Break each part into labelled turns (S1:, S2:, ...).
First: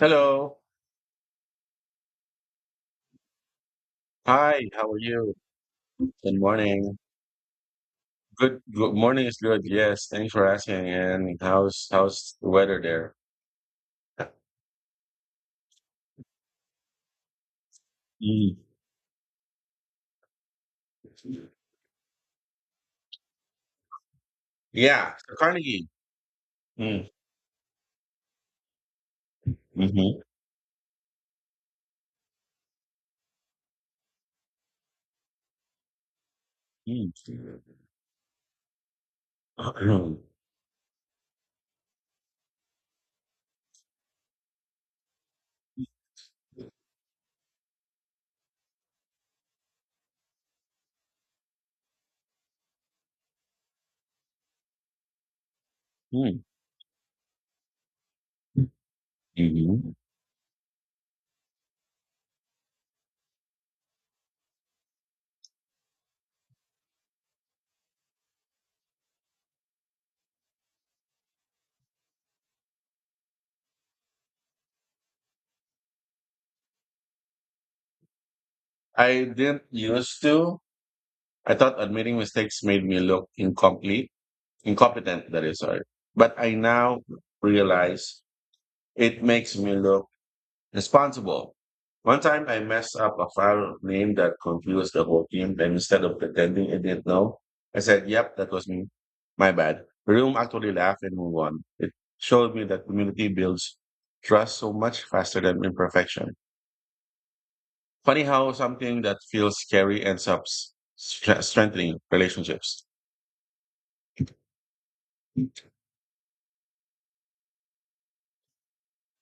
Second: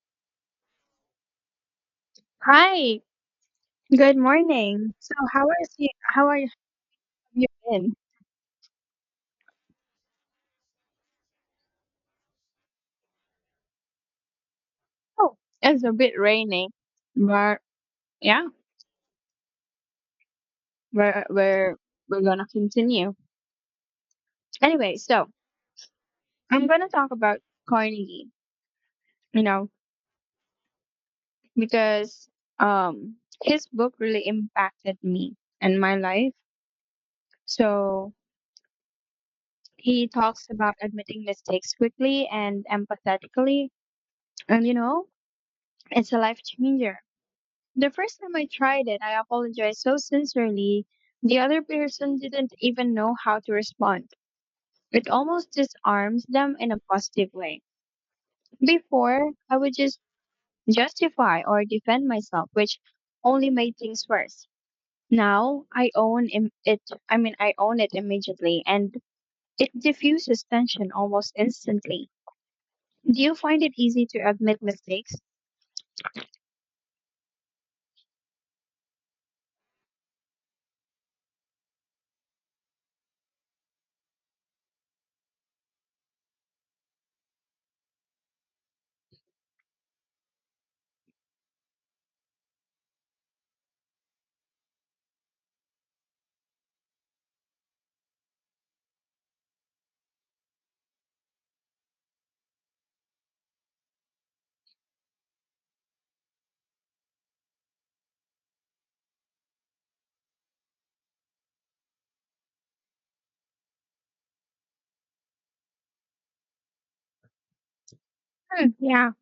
S1: Hello.
S2: Hi, good
S1: Hi, how
S2: morning.
S1: are
S2: So
S1: you?
S2: how are you? How are
S1: Good
S2: you, have
S1: morning.
S2: you been?
S1: Good morning is good. Yes, thanks for asking. And how's the weather there?
S2: Oh, it's a bit rainy, but yeah,
S1: Mm.
S2: we're we're gonna continue. Anyway,
S1: Yeah,
S2: so
S1: so Carnegie.
S2: I'm gonna
S1: Mm.
S2: talk about Carnegie, you know,
S1: Mm-hmm.
S2: because um his book really impacted me and my life.
S1: Mm.
S2: So he talks about admitting mistakes quickly and empathetically, and it's a life changer. The first time I tried it, I apologized so sincerely, the other person didn't even know how to respond. It almost disarms
S1: Mm.
S2: them in a positive way. Before, I would
S1: Mhm.
S2: just justify or defend myself, which only made things worse. Now, I own it immediately, and it diffuses tension almost instantly. Do you find it easy to admit mistakes?
S1: I didn't used to. I thought admitting mistakes made me look incomplete, incompetent, that is, sorry. But I now realize it makes me look responsible. One time I messed up a file name that confused the whole team, and instead of pretending it didn't know, I said, "Yep, that was me. My bad." The room actually laughed and moved on. It showed me that community builds trust so much faster than imperfection. Funny how something that feels scary ends up strengthening relationships.
S2: Hmm, yeah.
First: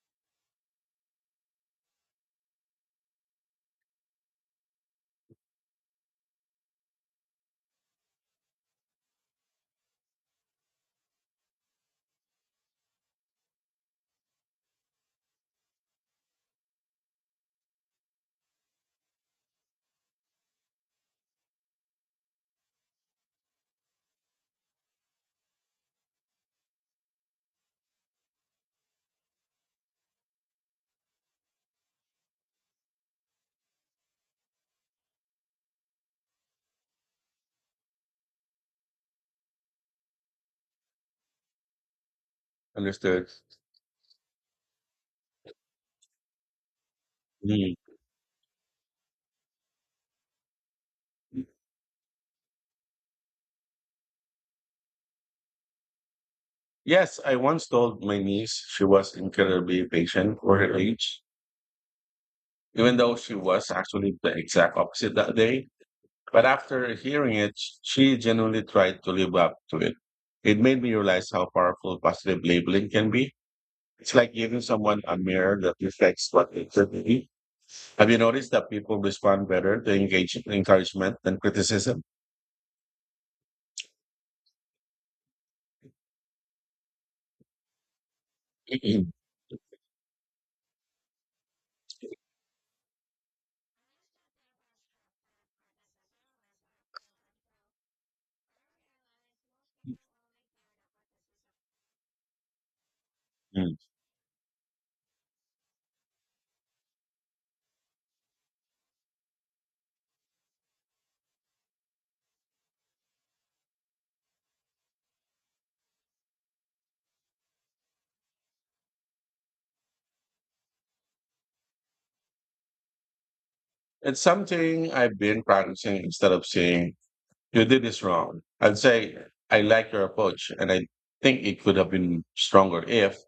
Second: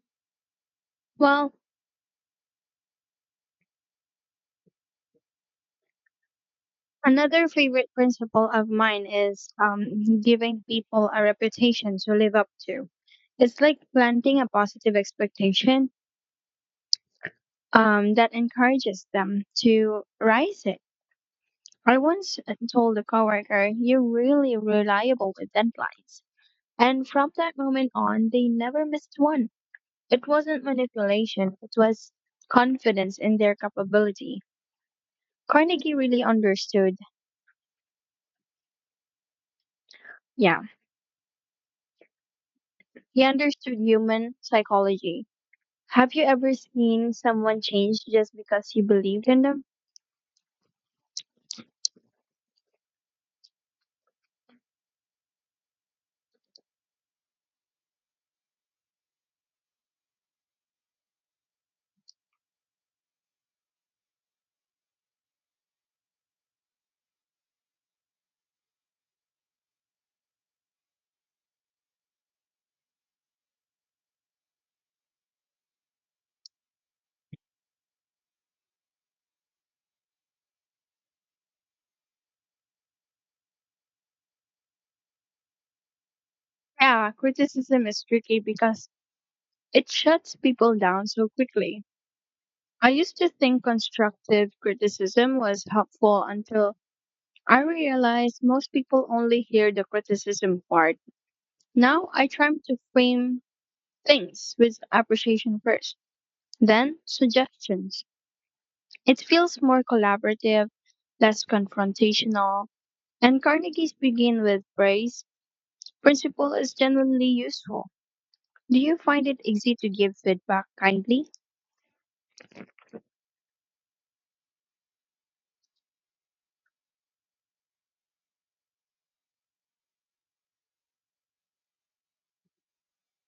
S2: Well, another favorite principle of mine is giving people a reputation to live up to. It's like planting a positive expectation that encourages them to rise it. I once told a coworker, "You're really reliable with deadlines." And from that moment on, they never missed one. It wasn't manipulation, it was confidence in their capability. Carnegie really understood, yeah, he
S1: Understood.
S2: understood human psychology. Have you ever seen someone
S1: Mm.
S2: change just because you believed in them?
S1: Yes, I once told my niece she was incredibly patient for her age, even though she was actually the exact opposite that day. But after hearing it, she genuinely tried to live up to it. It made me realize how powerful positive labeling can be. It's like giving someone a mirror that reflects what they could be. Have you noticed that people respond better to engage encouragement than criticism?
S2: Yeah, criticism is tricky because it shuts people down so quickly. I used to think constructive criticism was helpful until I realized most people only hear the criticism part. Now I try to frame
S1: Mm.
S2: things with appreciation first, then suggestions. It feels more collaborative, less confrontational, and Carnegie's begin with praise principle is genuinely useful. Do you find it easy to give feedback kindly?
S1: It's something I've been practicing. Instead of saying, "You did this wrong," I'd say, "I like your approach and I think it could have been stronger if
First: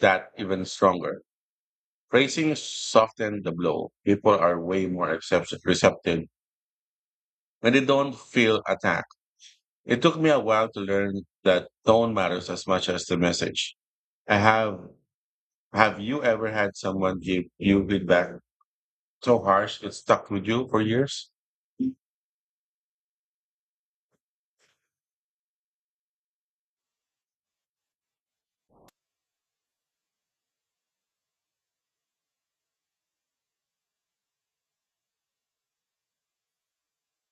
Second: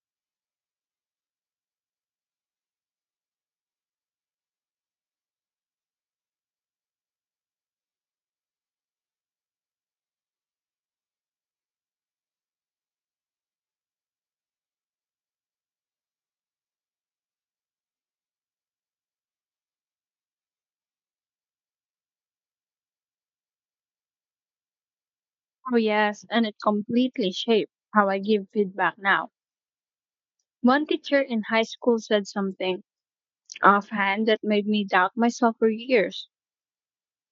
S1: that even stronger." Praising softened the blow. People are way more receptive when they don't feel attacked. It took me a while to learn that tone matters as much as the message. I have you ever had someone give you feedback so harsh it stuck with you for years?
S2: Oh, yes, and it completely shaped how I give feedback now. One teacher in high school said something offhand that made me doubt myself for years.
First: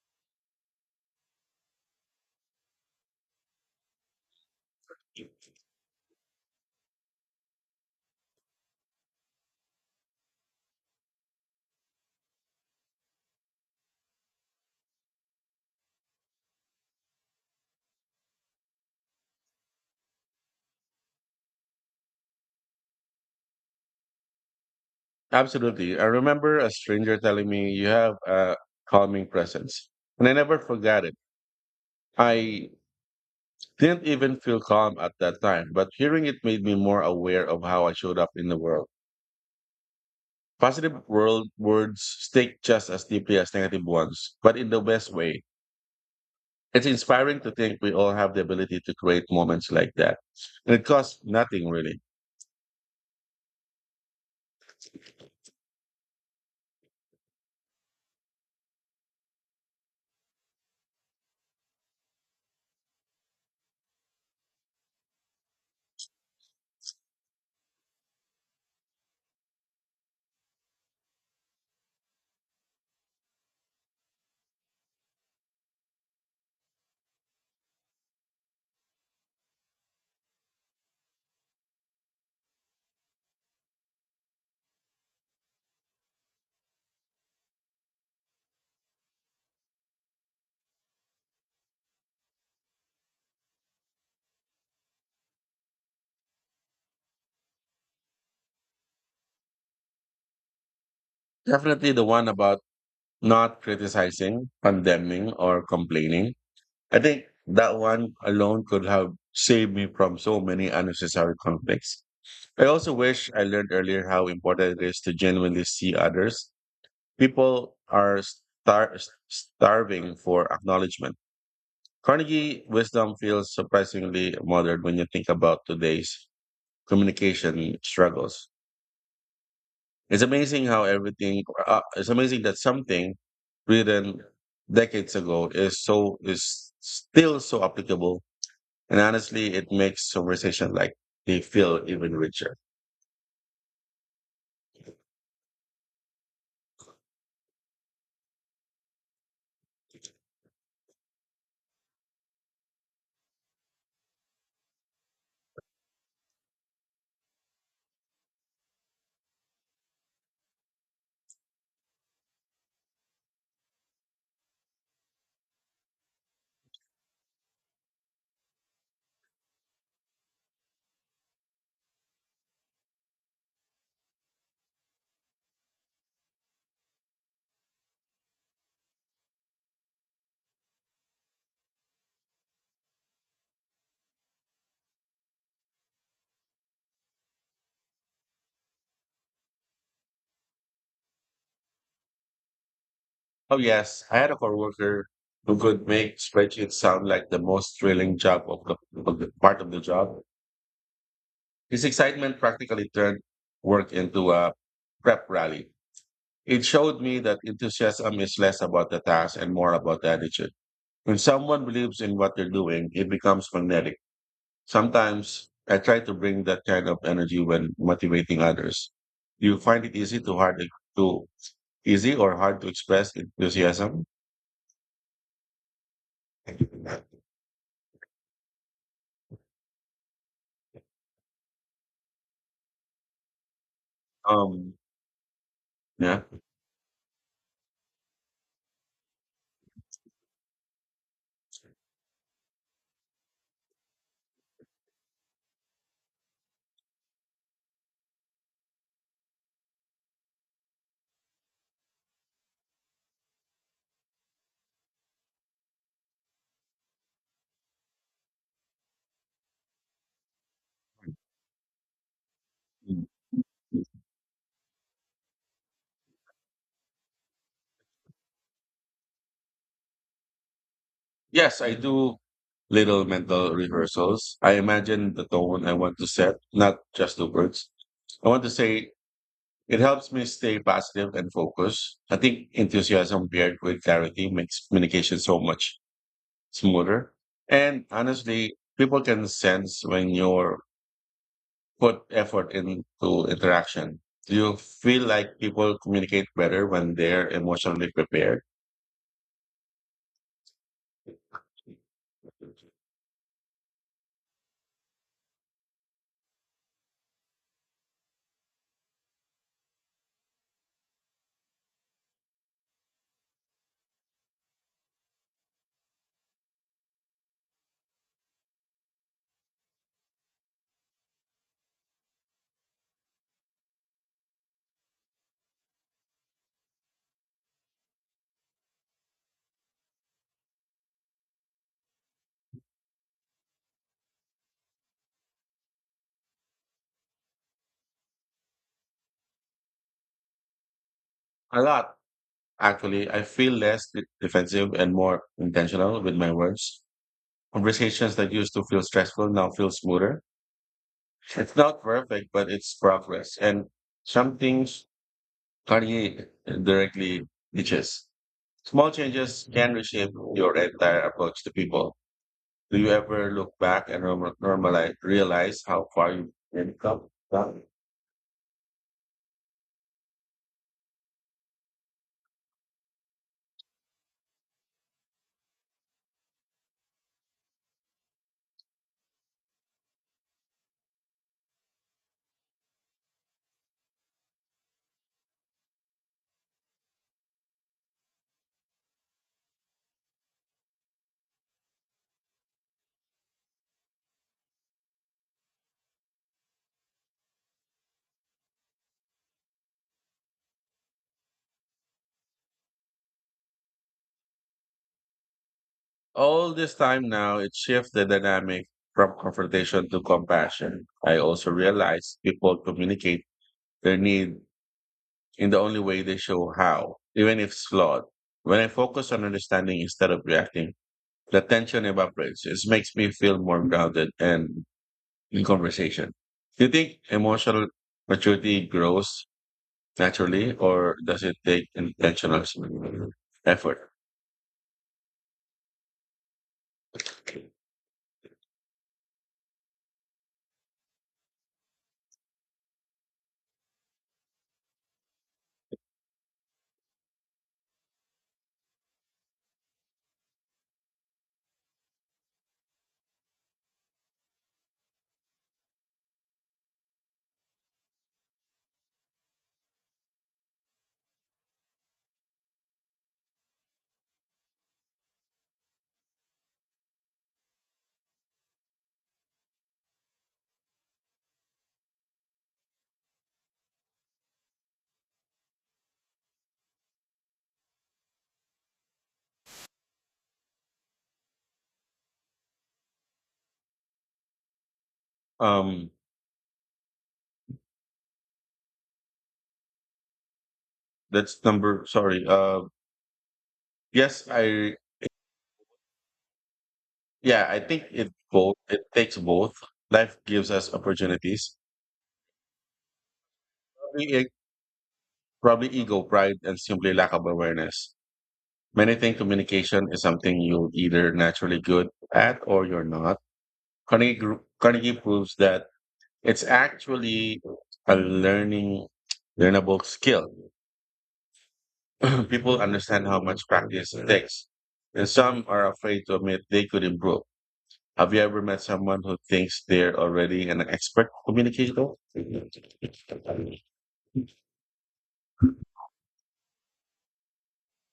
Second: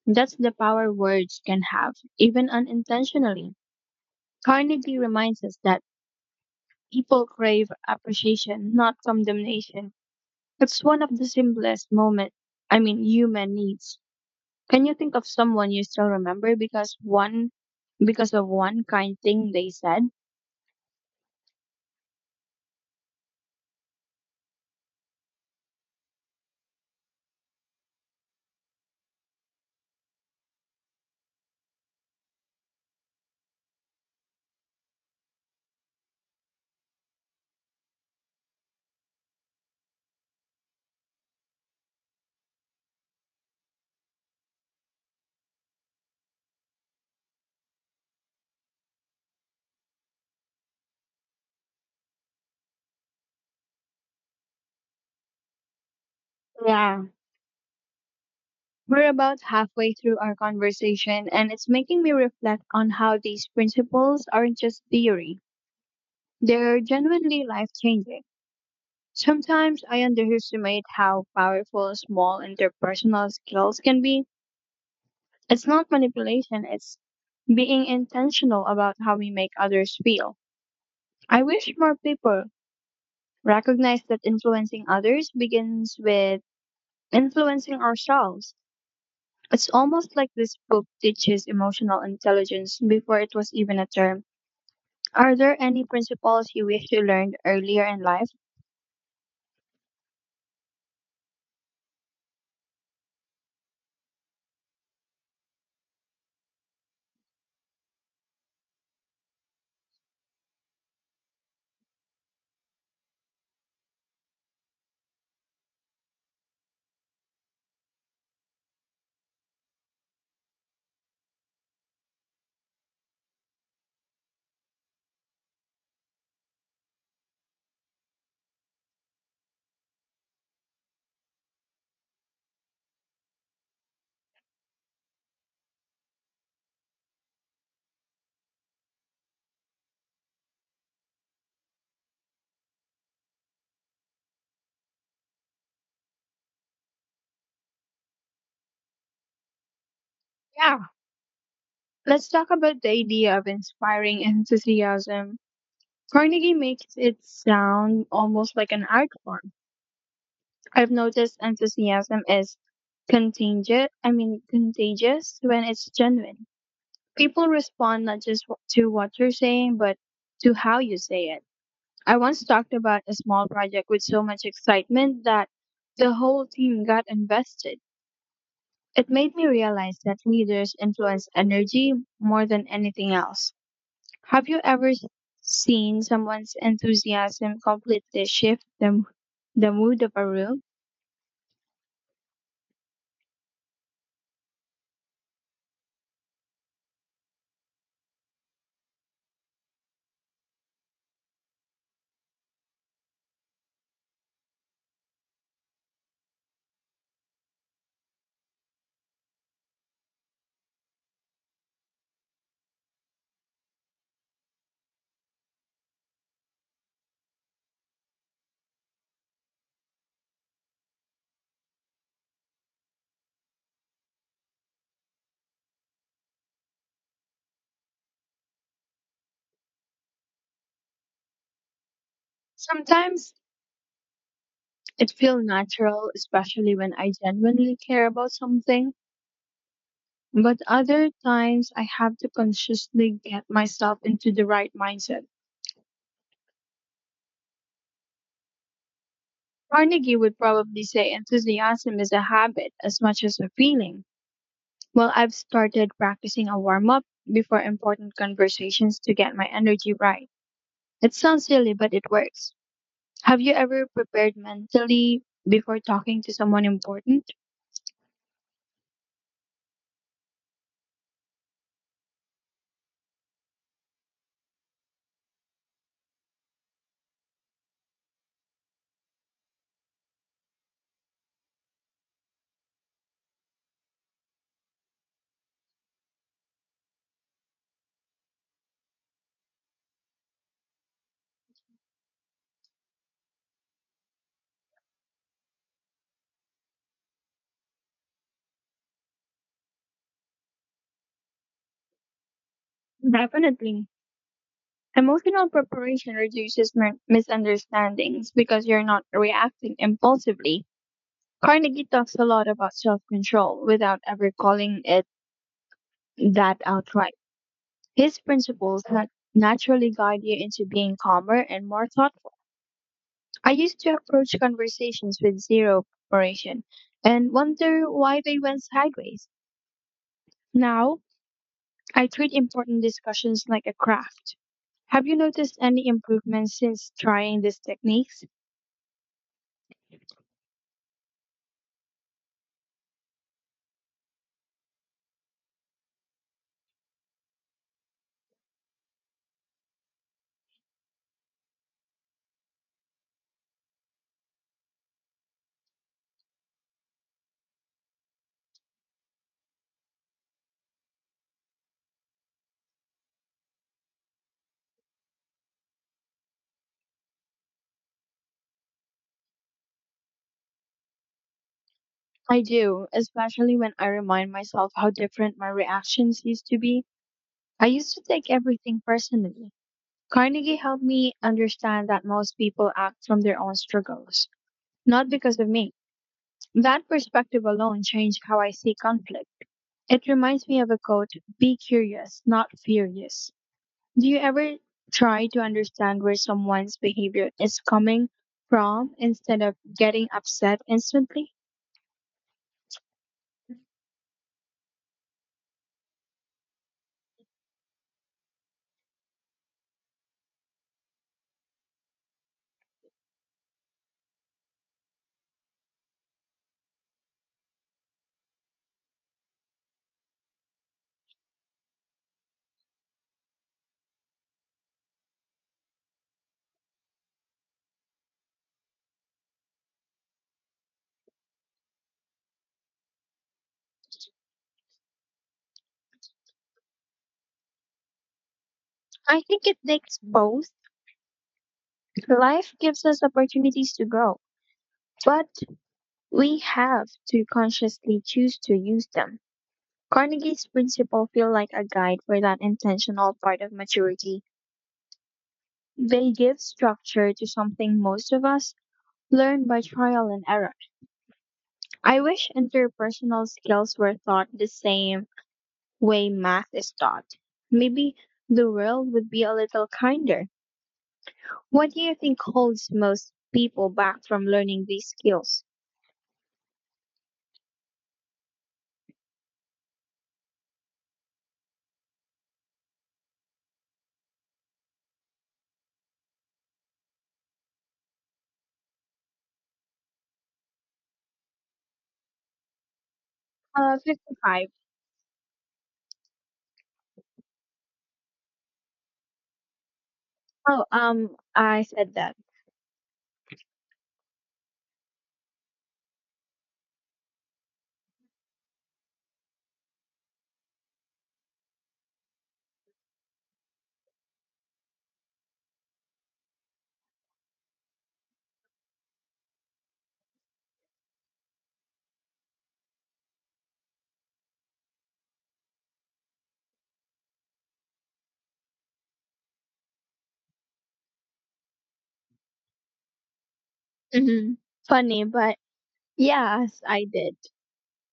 S2: That's the power words can have, even unintentionally. Carnegie reminds us that people crave appreciation, not condemnation. It's one of the simplest moment, I mean, human needs. Can you think of someone you still remember because one because of one kind thing they said?
S1: Absolutely. I remember a stranger telling me, "You have a calming presence," and I never forgot it. I didn't even feel calm at that time, but hearing it made me more aware of how I showed up in the world. Positive world words stick just as deeply as negative ones, but in the best way. It's inspiring to think we all have the ability to create moments like that. And it costs nothing really.
S2: Yeah. We're about halfway through our conversation, and it's making me reflect on how these principles aren't just theory. They're genuinely life changing. Sometimes I underestimate how powerful small interpersonal skills can be. It's not manipulation, it's being intentional about how we make others feel. I wish more people recognize that influencing others begins with influencing ourselves. It's almost like this book teaches emotional intelligence before it was even a term. Are there any principles you wish you learned earlier in life?
S1: Definitely the one about not criticizing, condemning, or complaining. I think that one alone could have saved me from so many unnecessary conflicts. I also wish I learned earlier how important it is to genuinely see others. People are star- starving for acknowledgement. Carnegie wisdom feels surprisingly modern when you think about today's communication struggles. It's amazing how it's amazing that something written decades ago is so, is still so applicable. And honestly, it makes conversation like they feel even richer.
S2: Yeah. Let's talk about the idea of inspiring enthusiasm. Carnegie makes it sound almost like an art form. I've noticed enthusiasm is contagious, I mean, contagious when it's genuine. People respond not just to what you're saying, but to how you say it. I once talked about a small project with so much excitement that the whole team got invested. It made me realize that leaders influence energy more than anything else. Have you ever seen someone's enthusiasm completely shift the mood of a room?
S1: Oh, yes. I had a coworker who could make spreadsheets sound like the most thrilling of the part of the job. His excitement practically turned work into a prep rally. It showed me that enthusiasm is less about the task and more about the attitude. When someone believes in what they're doing, it becomes magnetic. Sometimes I try to bring that kind of energy when motivating others. Do you find it to easy or hard to express enthusiasm?
S2: Sometimes
S1: Um,
S2: it feels natural,
S1: yeah.
S2: especially when I genuinely care about something. But other times I have to consciously get myself into the right mindset. Carnegie would probably say enthusiasm is a habit as much as a feeling. Well, I've started practicing a warm up before important conversations to get my energy right. It sounds silly, but it works. Have you ever prepared mentally before talking to someone important?
S1: Yes, I do little mental rehearsals. I imagine the tone I want to set, not just the words I want to say. It helps me stay positive and focused. I think enthusiasm paired with clarity makes communication so much smoother. And honestly, people can sense when you're put effort into interaction. Do you feel like people communicate better when they're emotionally prepared?
S2: Definitely. Emotional preparation reduces misunderstandings because you're not reacting impulsively. Carnegie talks a lot about self control without ever calling it that outright. His principles naturally guide you into being calmer and more thoughtful. I used to approach conversations with zero preparation and wonder why they went sideways. Now, I treat important discussions like a craft. Have you noticed any improvements since trying these techniques?
S1: A lot, actually. I feel less defensive and more intentional with my words. Conversations that used to feel stressful now feel smoother. It's not perfect, but it's progress. And some things Kanye directly teaches. Small changes can reshape your entire approach to people. Do you ever look back and normalize, realize how far you've come?
S2: I do, especially when I remind myself how different my reactions used to be. I used to take everything personally. Carnegie helped me understand that most people act from their own struggles, not because of me. That perspective alone changed how I see conflict. It reminds me of a quote, "be curious, not furious." Do you ever try to understand where someone's behavior is coming from instead of getting upset instantly?
S1: All this time now, it shifts the dynamic from confrontation to compassion. I also realize people communicate their need in the only way they show how, even if it's flawed. When I focus on understanding instead of reacting, the tension evaporates. It makes me feel more grounded and in conversation. Do you think emotional maturity grows naturally, or does it take intentional effort?
S2: I think it takes both. Life gives us opportunities to grow, but we have to consciously choose to use them. Carnegie's principles feel like a guide for that intentional part of maturity. They give structure to something most of us learn by trial and error. I wish interpersonal skills were taught the same way math is taught. Maybe the world would be a little kinder. What do you think holds most people back from learning these skills?
S1: Um, that's number, sorry. Yes,
S2: 55.
S1: yeah, I think it takes both. Life gives
S2: Oh,
S1: us opportunities,
S2: I said that.
S1: probably, probably ego, pride, and simply lack of awareness. Many think communication is something you either naturally good at or you're not. Carnegie proves that it's actually a learnable skill. People understand how much practice it takes, and some are afraid to admit they could improve. Have you ever met someone who thinks they're already an expert communicator? Mm,
S2: Hmm. Funny, but yes, I did.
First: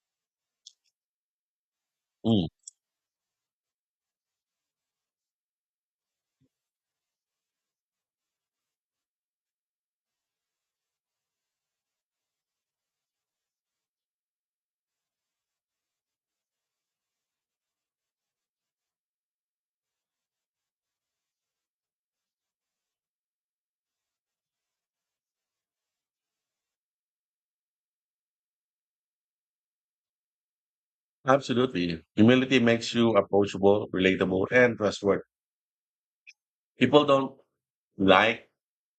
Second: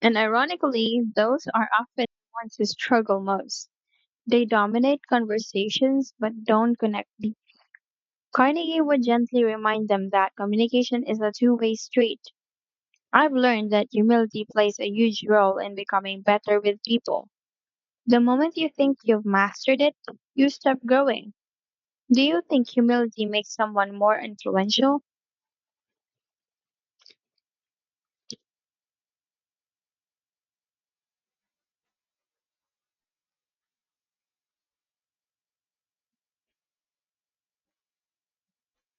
S2: And ironically, those are often the ones who struggle most. They dominate conversations but don't connect deep. Carnegie would gently remind them that communication is a two-way street. I've learned that humility plays a huge role in becoming better with people. The moment you think you've mastered it, you stop growing. Do you think humility makes someone more influential?
S1: absolutely. Humility makes you approachable, relatable, and trustworthy. People don't like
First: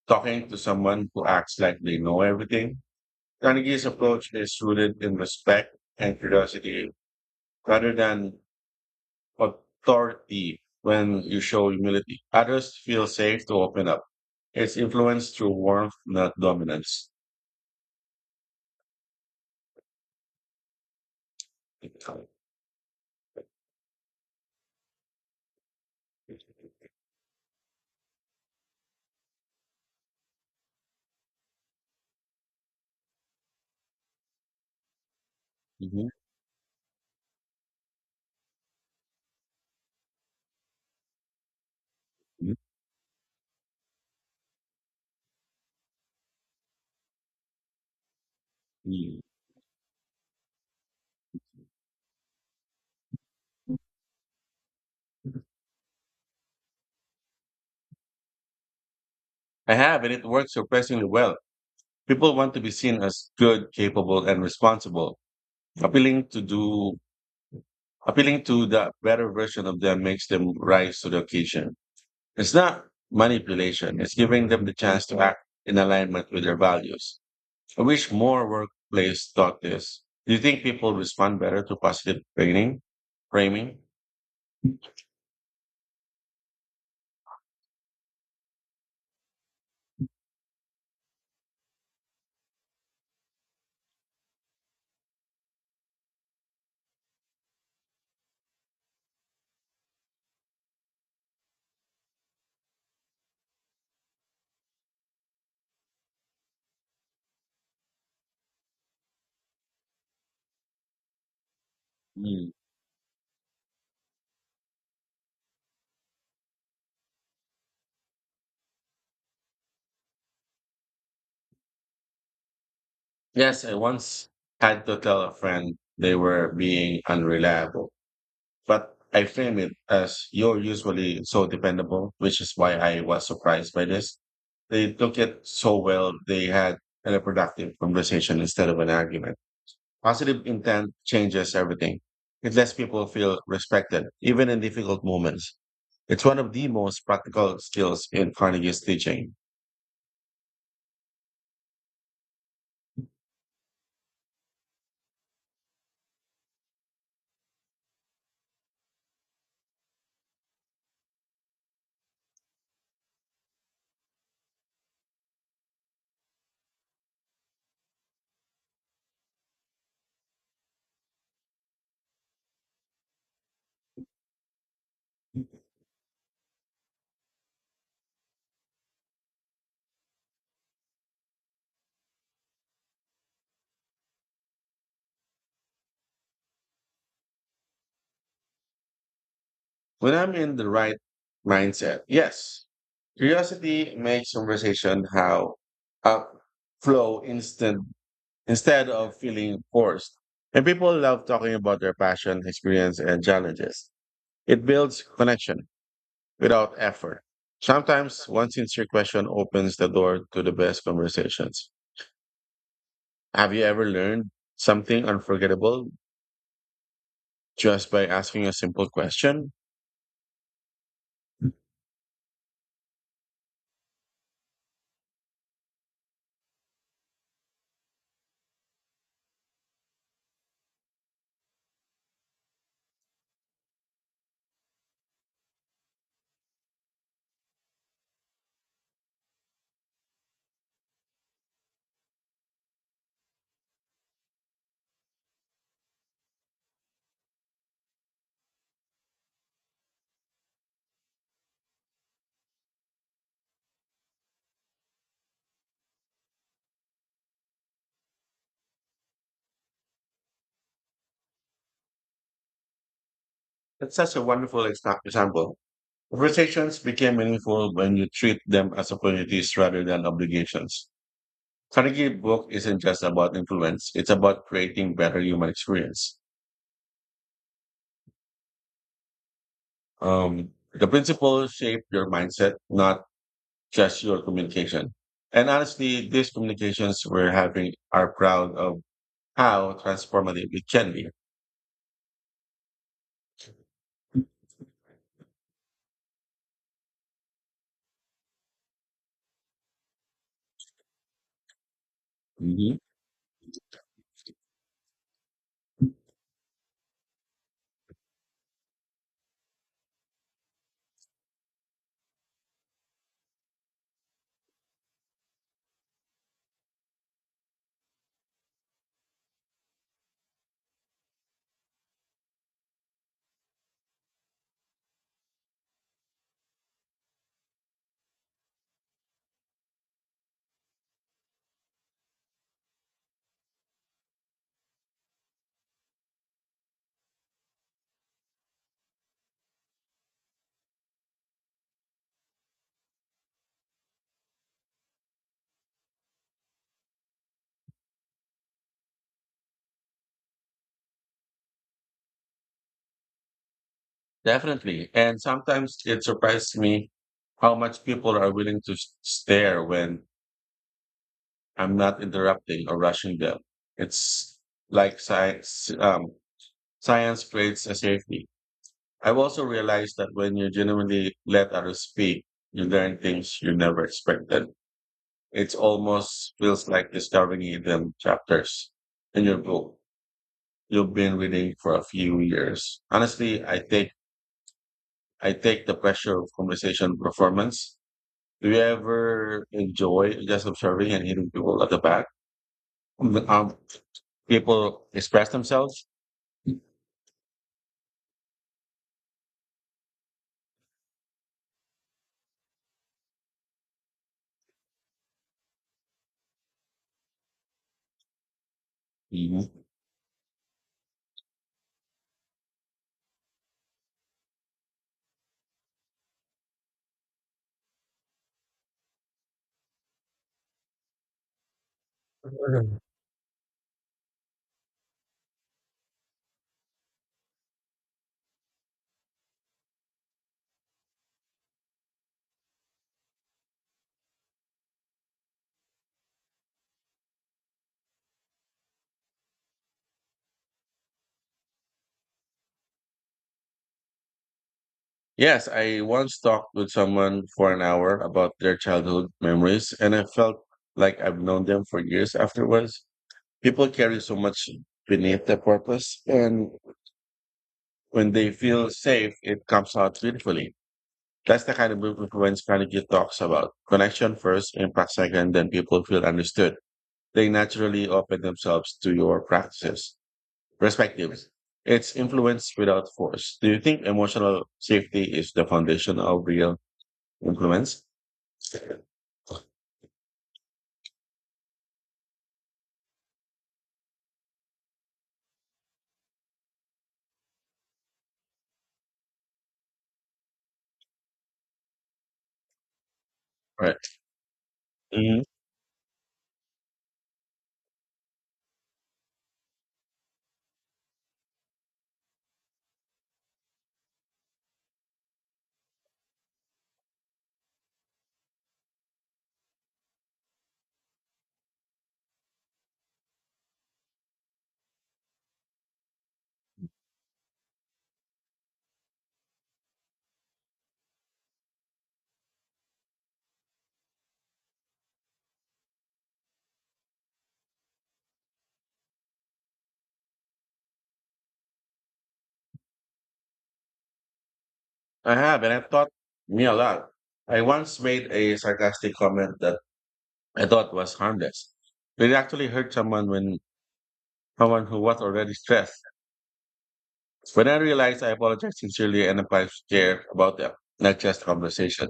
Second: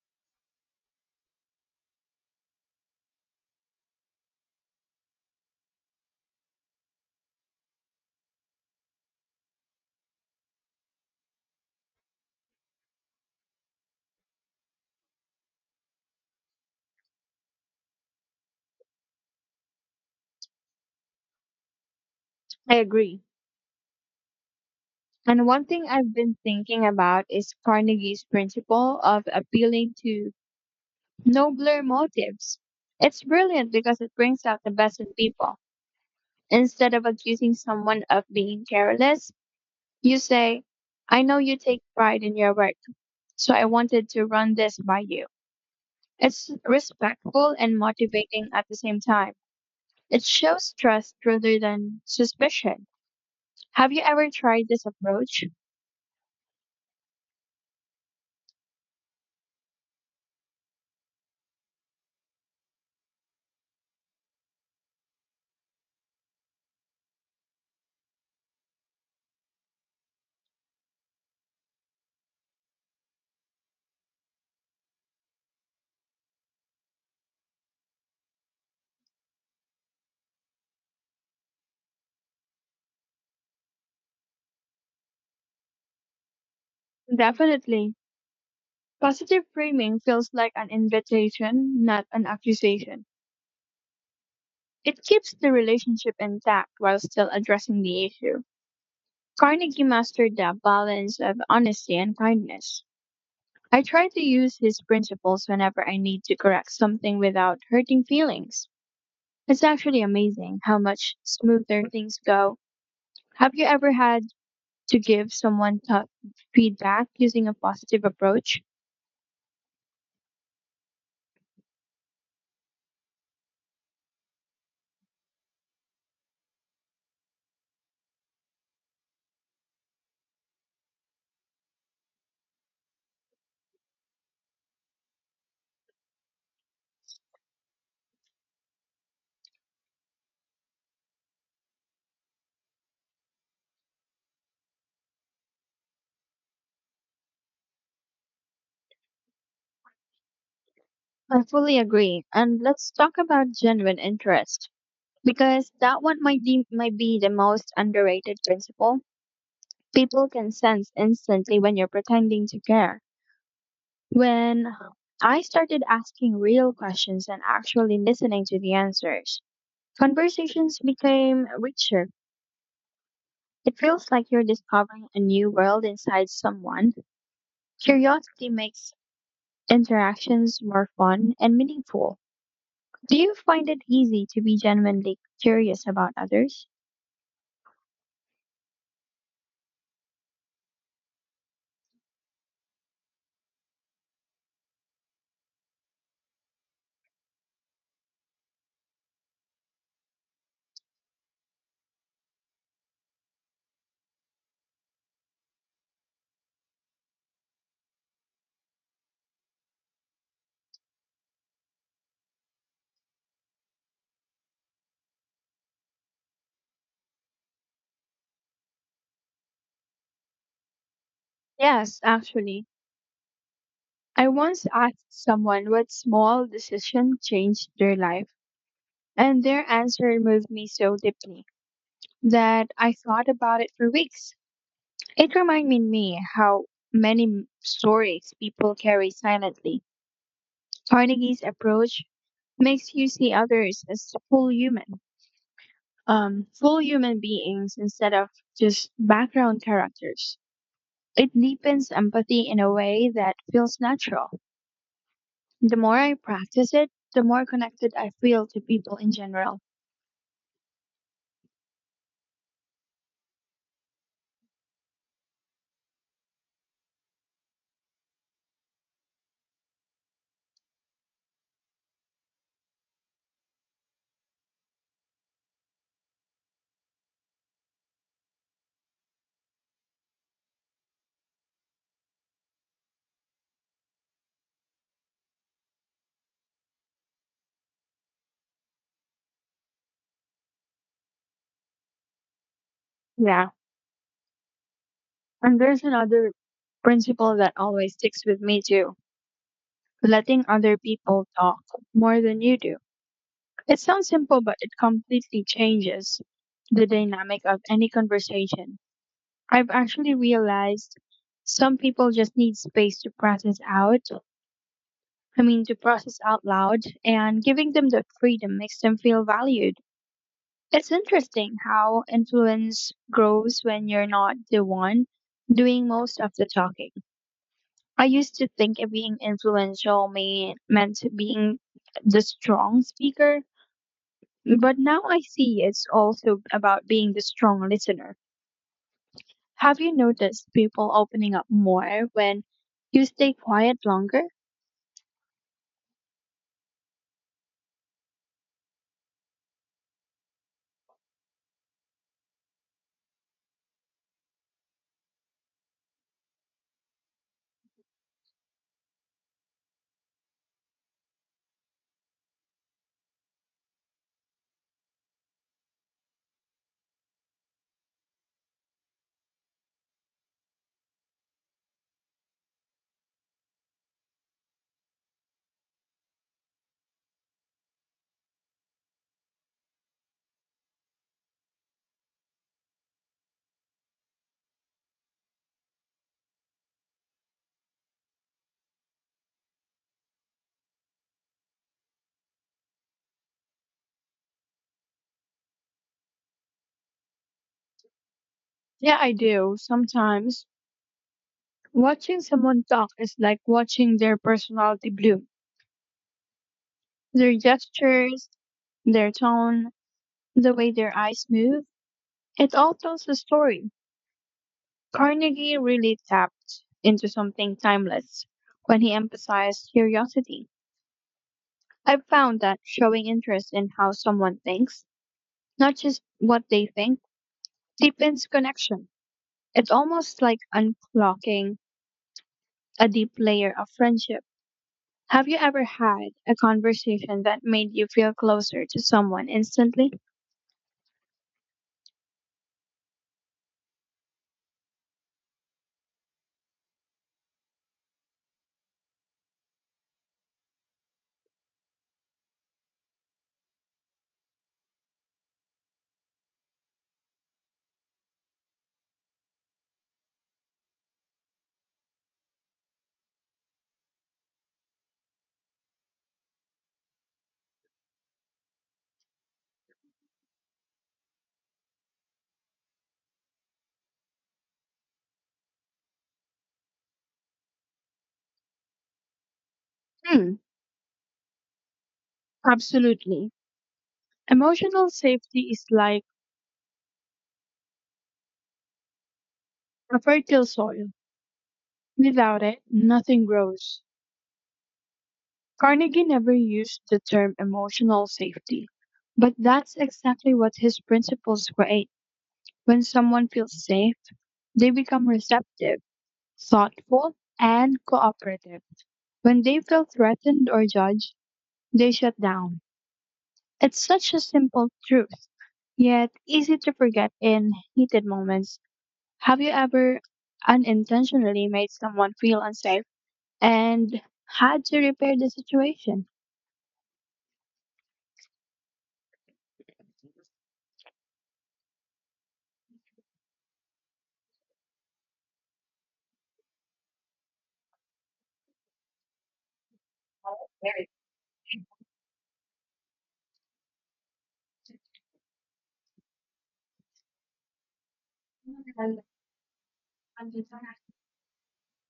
S1: talking to someone who acts like they know everything. Carnegie's approach is rooted in respect and curiosity rather than authority. When you show humility, others feel safe to open up. It's influence through warmth, not dominance.
S2: I agree. And one thing I've been thinking about is Carnegie's principle of appealing to nobler motives. It's brilliant because it brings out the best in people.
S1: Mhm.
S2: Instead of accusing someone of being careless, you say, "I know you take pride in your work, so I wanted to run this by you." It's respectful and motivating at the same
S1: Mhm.
S2: time. It shows trust rather than suspicion. Have you ever tried this approach?
S1: I have, and it works surprisingly well. People want to be seen as good, capable, and responsible. Appealing to do Appealing to the better version of them makes them rise to the occasion. It's not manipulation, it's giving them the chance to act in alignment with their values. I wish more workplace taught this. Do you think people respond better to positive framing?
S2: Definitely. Positive framing feels like an invitation, not an accusation. It keeps the relationship intact while still addressing the issue. Carnegie mastered the balance of honesty and kindness. I try to use his principles whenever I need to correct something without hurting feelings. It's actually amazing how much smoother things
S1: Mm.
S2: go. Have you ever had to give someone tough feedback using a positive approach?
S1: Yes, I once had to tell a friend they were being unreliable. But I frame it as, "You're usually so dependable, which is why I was surprised by this." They took it so well, they had a productive conversation instead of an argument. Positive intent changes everything. It lets people feel respected, even in difficult moments. It's one of the most practical skills in Carnegie's teaching.
S2: I fully agree. And let's talk about genuine interest because that one might be the most underrated principle. People can sense instantly when you're pretending to care. When I started asking real questions and actually listening to the answers, conversations became richer. It feels like you're discovering a new world inside someone. Curiosity makes interactions more fun and meaningful. Do you find it easy to be genuinely curious about others?
S1: When I'm in the right mindset, yes, curiosity makes conversation how uh, flow instant instead of feeling forced. And people love talking about their passion, experience, and challenges. It builds connection without effort. Sometimes one sincere question opens the door to the best conversations. Have you ever learned something unforgettable just by asking a simple question?
S2: Yes, actually. I once asked someone what small decision changed their life. And their answer moved me so deeply that I thought about it for weeks. It reminded me how stories people carry silently. Carnegie's approach makes you see others as full human beings instead of just background characters. It deepens empathy in a way that feels natural. The more I practice it, the more connected I feel to people in general.
S1: That's such a wonderful example. Conversations became meaningful when you treat them as opportunities rather than obligations. Carnegie book isn't just about influence, it's about creating better human experience. The principles shape your mindset, not just your communication. And honestly, these communications we're having are proud of how transformative it can be.
S2: Yeah. And there's another principle that always sticks with me too, letting other people talk more than you do.
S1: Mhm.
S2: It sounds simple, but it completely changes the dynamic of any conversation. I've actually realized some people just need space to process out, I mean, to process out loud, and giving them the freedom makes them feel valued. It's interesting how influence grows when you're not the one doing most of the talking. I used to think of meant being the strong speaker, but now I see it's also about being the strong listener. Have you noticed people opening up more when you stay quiet longer?
S1: Definitely. And sometimes it surprises me how much people are willing to stare when I'm not interrupting or rushing them. It's like science creates a safety. I've also realized that when you genuinely let others speak, you learn things you never expected. It's almost feels like discovering hidden chapters in your book you've been reading for a few years. Honestly, I take the pressure of conversation performance. Do you ever enjoy just observing and hearing people at the back? Um, um, people express themselves.
S2: Yeah, I do. Sometimes watching someone talk is like watching their personality bloom. Their gestures, their
S1: Mhm.
S2: tone, the way their eyes move, it all tells a story. Carnegie really tapped into something timeless when he emphasized curiosity. I've found that showing interest in how someone thinks, not just what they think, deepens connection. It's almost like unlocking a deep layer of friendship. Have you ever had a conversation that made you feel closer to someone instantly?
S1: Yes, I once talked with someone for an hour about their childhood memories, and I felt like I've known them for years afterwards. People carry so much beneath their purpose, and when they feel safe, it comes out beautifully. That's the kind of movie Vince Carnegie talks about. Connection first, impact second, then people feel understood. They naturally open themselves to your practices, perspectives. It's influence without force. Do you think emotional safety is the foundation of real influence?
S2: Hmm, absolutely. Emotional safety is like a fertile soil. Without it, nothing
S1: Right.
S2: grows.
S1: Mhm.
S2: Carnegie never used the term emotional safety, but that's exactly what his principles create. When someone feels safe, they become receptive, thoughtful, and cooperative. When they feel threatened or judged, they shut down. It's such a simple truth, yet easy to forget in heated moments. Have you ever unintentionally made someone feel unsafe and had to repair the situation?
S1: I have, and I've taught me a lot. I once made a sarcastic comment that I thought was harmless. But it actually hurt someone who was already stressed. When I realized, I apologized sincerely and I care about them, not just conversation.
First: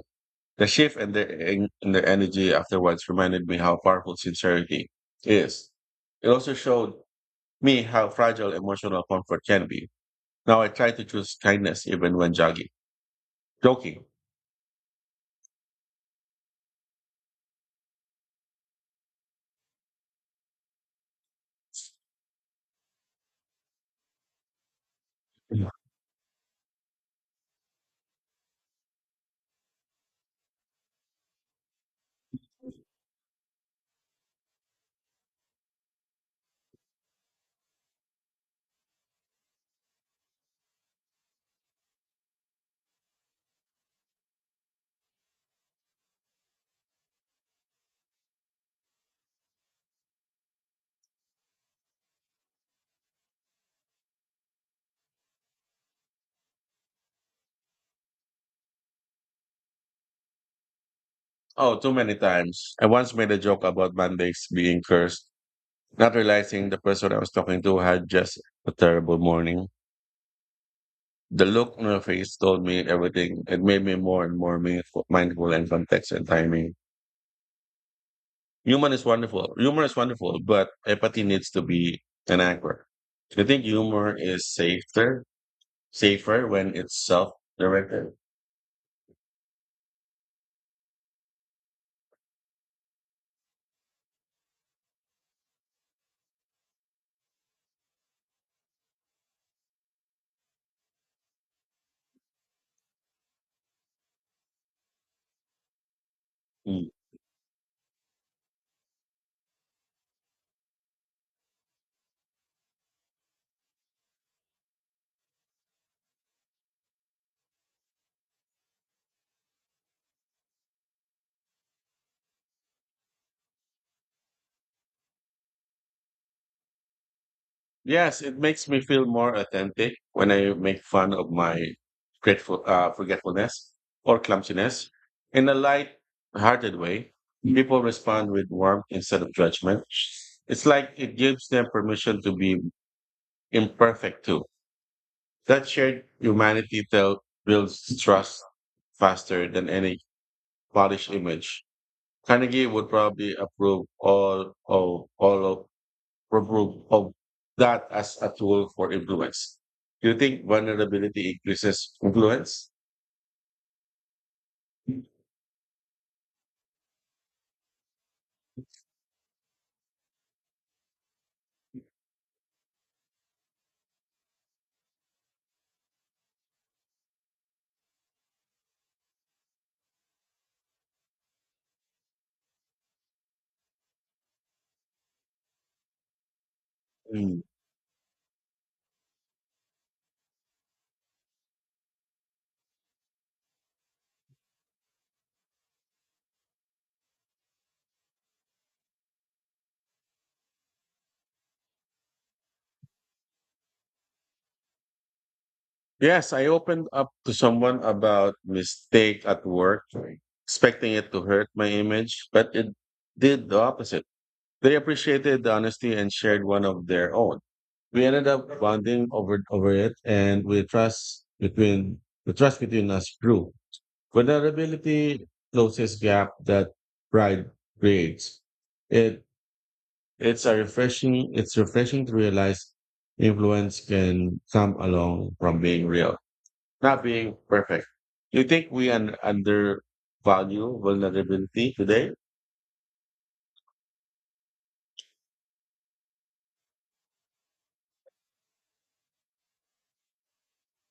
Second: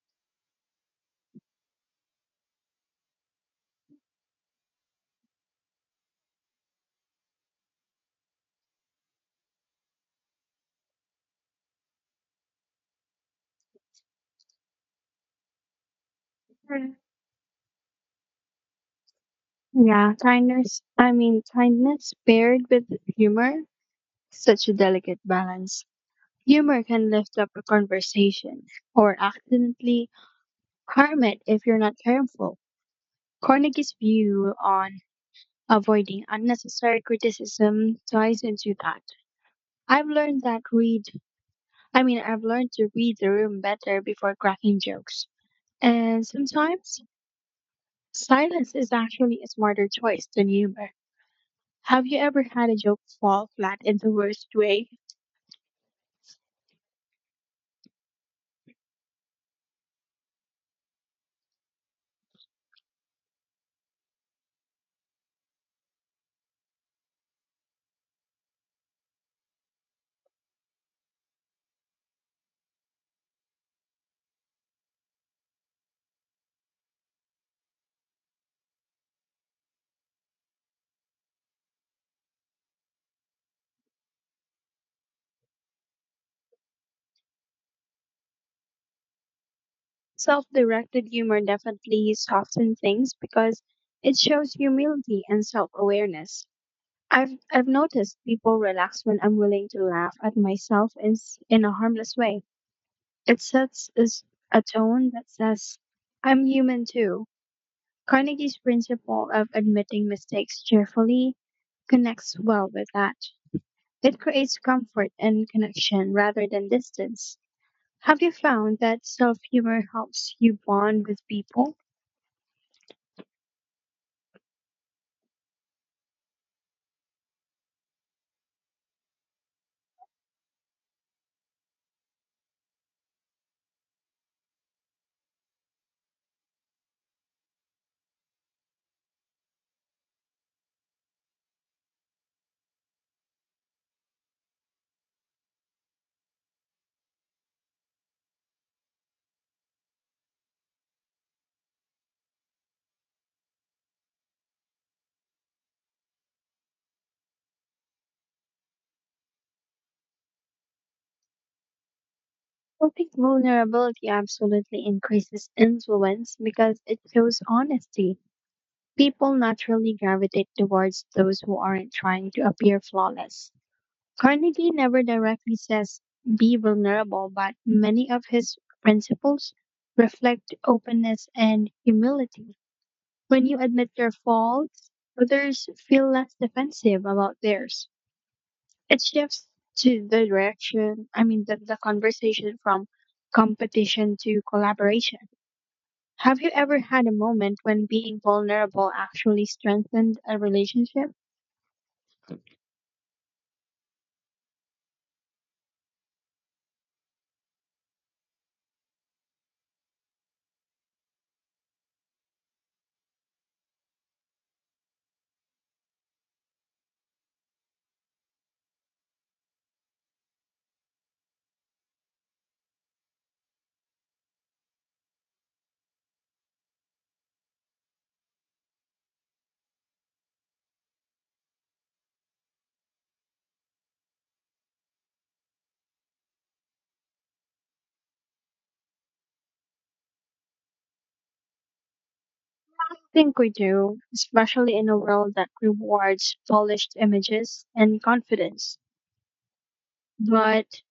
S1: The shift in the energy afterwards reminded me how powerful sincerity is. It also showed me how fragile emotional comfort can be. Now I try to choose kindness even when joking.
S2: Yeah, kindness paired with humor, such a delicate
S1: Yeah.
S2: balance. Humor can lift up a conversation or accidentally harm it if you're not careful. Carnegie's view on avoiding unnecessary criticism ties into that. I've learned that read, I've learned to read the room better before cracking jokes. And sometimes silence is actually a smarter choice than humor. Have you ever had a joke fall flat in the worst way?
S1: Oh, too many times. I once made a joke about Mondays being cursed, not realizing the person I was talking to had just a terrible morning. The look on her face told me everything. It made me more and more mindful and context and timing. Humor is wonderful. Humor is wonderful, but empathy needs to be an anchor. I think humor is safer when it's self-directed.
S2: Self directed humor definitely softens things because it shows humility and self awareness. I've noticed people relax when I'm willing to laugh at myself in a harmless way. It sets us a tone that says, "I'm
S1: Hmm.
S2: human too." Carnegie's principle of admitting mistakes cheerfully connects well with that. It creates comfort and connection rather than distance. Have you found that self humor helps you bond with people?
S1: Yes, it makes me feel more authentic when I make fun of my grateful forgetfulness or clumsiness in a light-hearted way. People respond with warmth instead of judgment. It's like it gives them permission to be imperfect too. That shared humanity tell builds trust faster than any polished image. Carnegie would probably approve all of remove of that as a tool for influence. Do you think vulnerability increases influence?
S2: I think vulnerability absolutely increases influence because it shows honesty. People naturally gravitate towards those who aren't trying to appear flawless. Carnegie never directly says be vulnerable, but many of his principles reflect openness and humility. When you admit your faults, others feel less defensive about
S1: Hmm.
S2: theirs. It shifts to the direction, I mean, the conversation from competition to collaboration. Have you ever had a moment when being vulnerable actually strengthened a relationship?
S1: Yes, I opened up to someone about mistake at work, expecting it to hurt my image, but it did the opposite. They appreciated the honesty and shared one of their own. We ended up bonding over it, and we trust between us grew. Vulnerability closes gap that pride creates. It it's refreshing to realize influence can come along from being real. Not being perfect. You think we undervalue vulnerability today?
S2: I think we do, especially in a world that rewards polished images and confidence. But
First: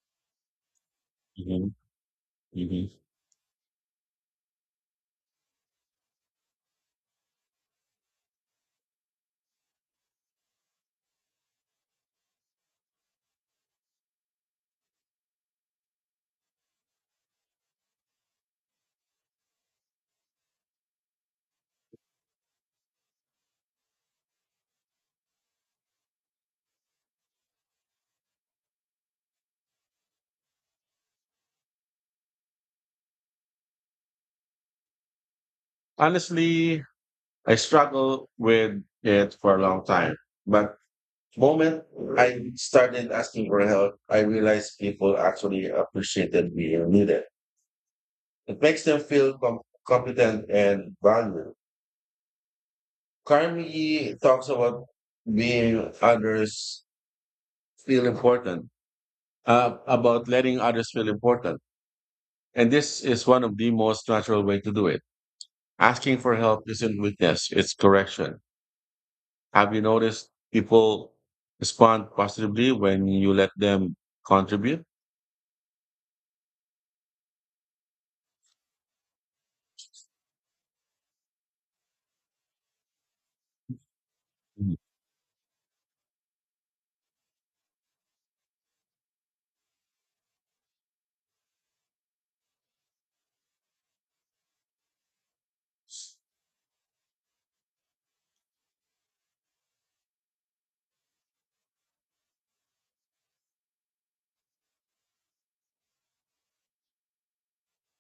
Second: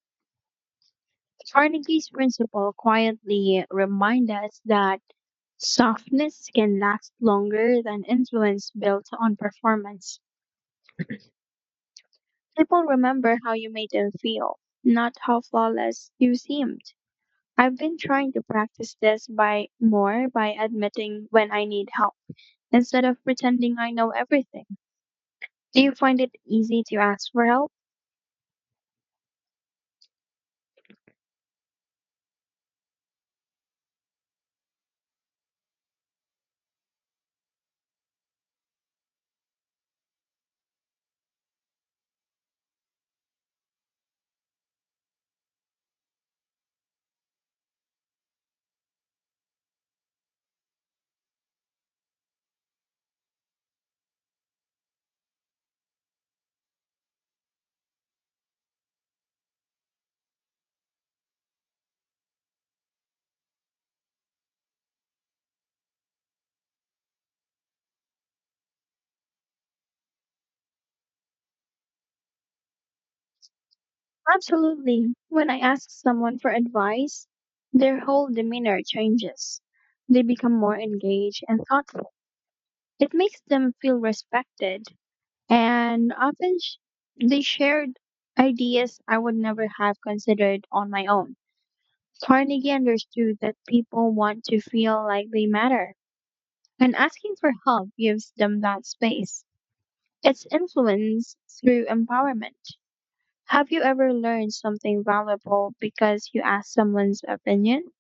S1: hmm
S2: Carnegie's principle
S1: hmm
S2: quietly reminds us that softness can last longer than influence built on performance. People remember how you made them feel, not how flawless you seemed. I've been trying to practice this by admitting when I need help instead of pretending I know everything. Do you find it easy to ask for help?
S1: Honestly, I struggled with it for a long time. But moment I started asking for help, I realized people actually appreciated me and needed. It makes them feel competent and valued. Carmi talks about being others feel important, about letting others feel important. And this is one of the most natural way to do it. Asking for help isn't weakness, it's correction. Have you noticed people respond positively when you let them contribute?
S2: Absolutely. When I ask someone for advice, their whole demeanor changes. They become more engaged and thoughtful. It makes them feel
S1: Mhm.
S2: respected, and they shared ideas I would never have considered on my own. Carnegie understood that people want to feel like they matter, and asking for help gives them that space. It's influence through empowerment. Have you ever learned something valuable because you asked someone's opinion?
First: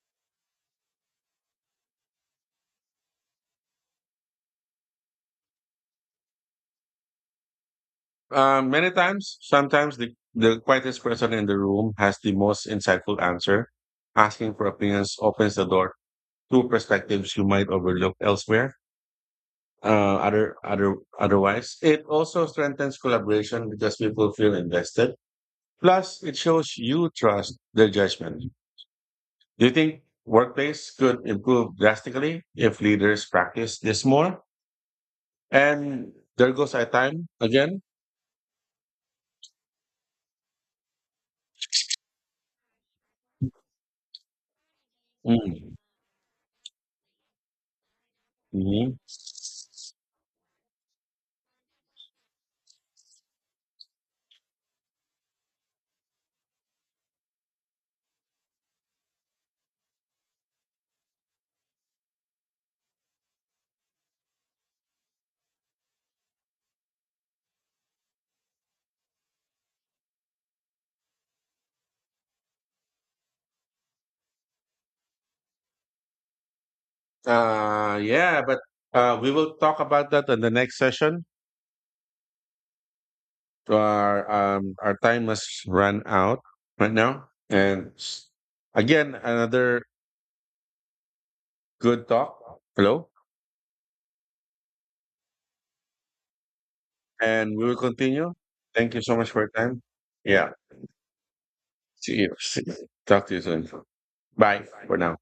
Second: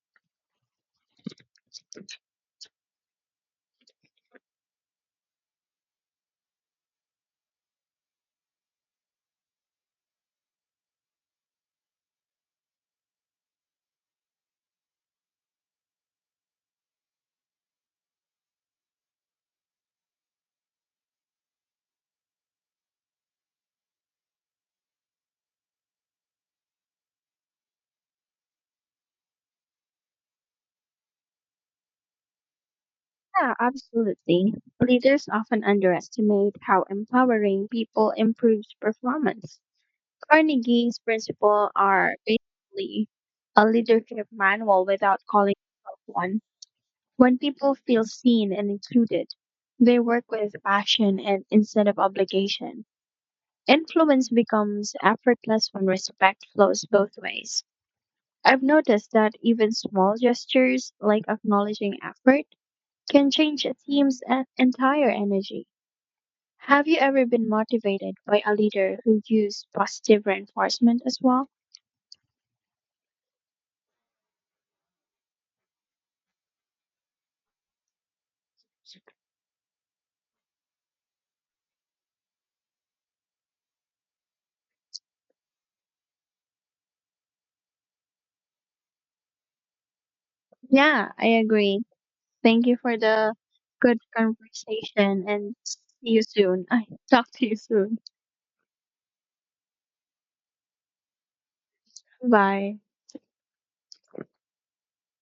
S1: Many times, sometimes the quietest person in the room has the most insightful answer. Asking for opinions opens the door to perspectives you might overlook elsewhere. Otherwise, it also strengthens collaboration because people feel invested. Plus, it shows you trust their judgment. Do you think workplace could improve drastically if leaders
S2: Yeah,
S1: practice this more?
S2: absolutely. Leaders often
S1: And there
S2: underestimate
S1: goes
S2: how
S1: our time
S2: empowering
S1: again.
S2: people improves performance. Carnegie's principles are basically a leadership manual without calling
S1: Mm.
S2: itself one. When people feel seen and
S1: Mhm.
S2: included, they work with passion and instead of obligation. Influence becomes effortless when respect flows both ways. I've noticed that even small gestures like acknowledging effort can change a team's entire energy. Have you ever been motivated by a leader who used positive reinforcement as well?
S1: Yeah, but we will talk about that in the next session. Our time has run out right now, and again another
S2: Yeah, I agree.
S1: good talk.
S2: Thank you for
S1: Hello,
S2: the good conversation and see you soon. I talk to you
S1: and we will
S2: soon.
S1: continue. Thank you so much for your time. Yeah, see you. See you.
S2: Bye.
S1: Talk to you soon. Bye for now.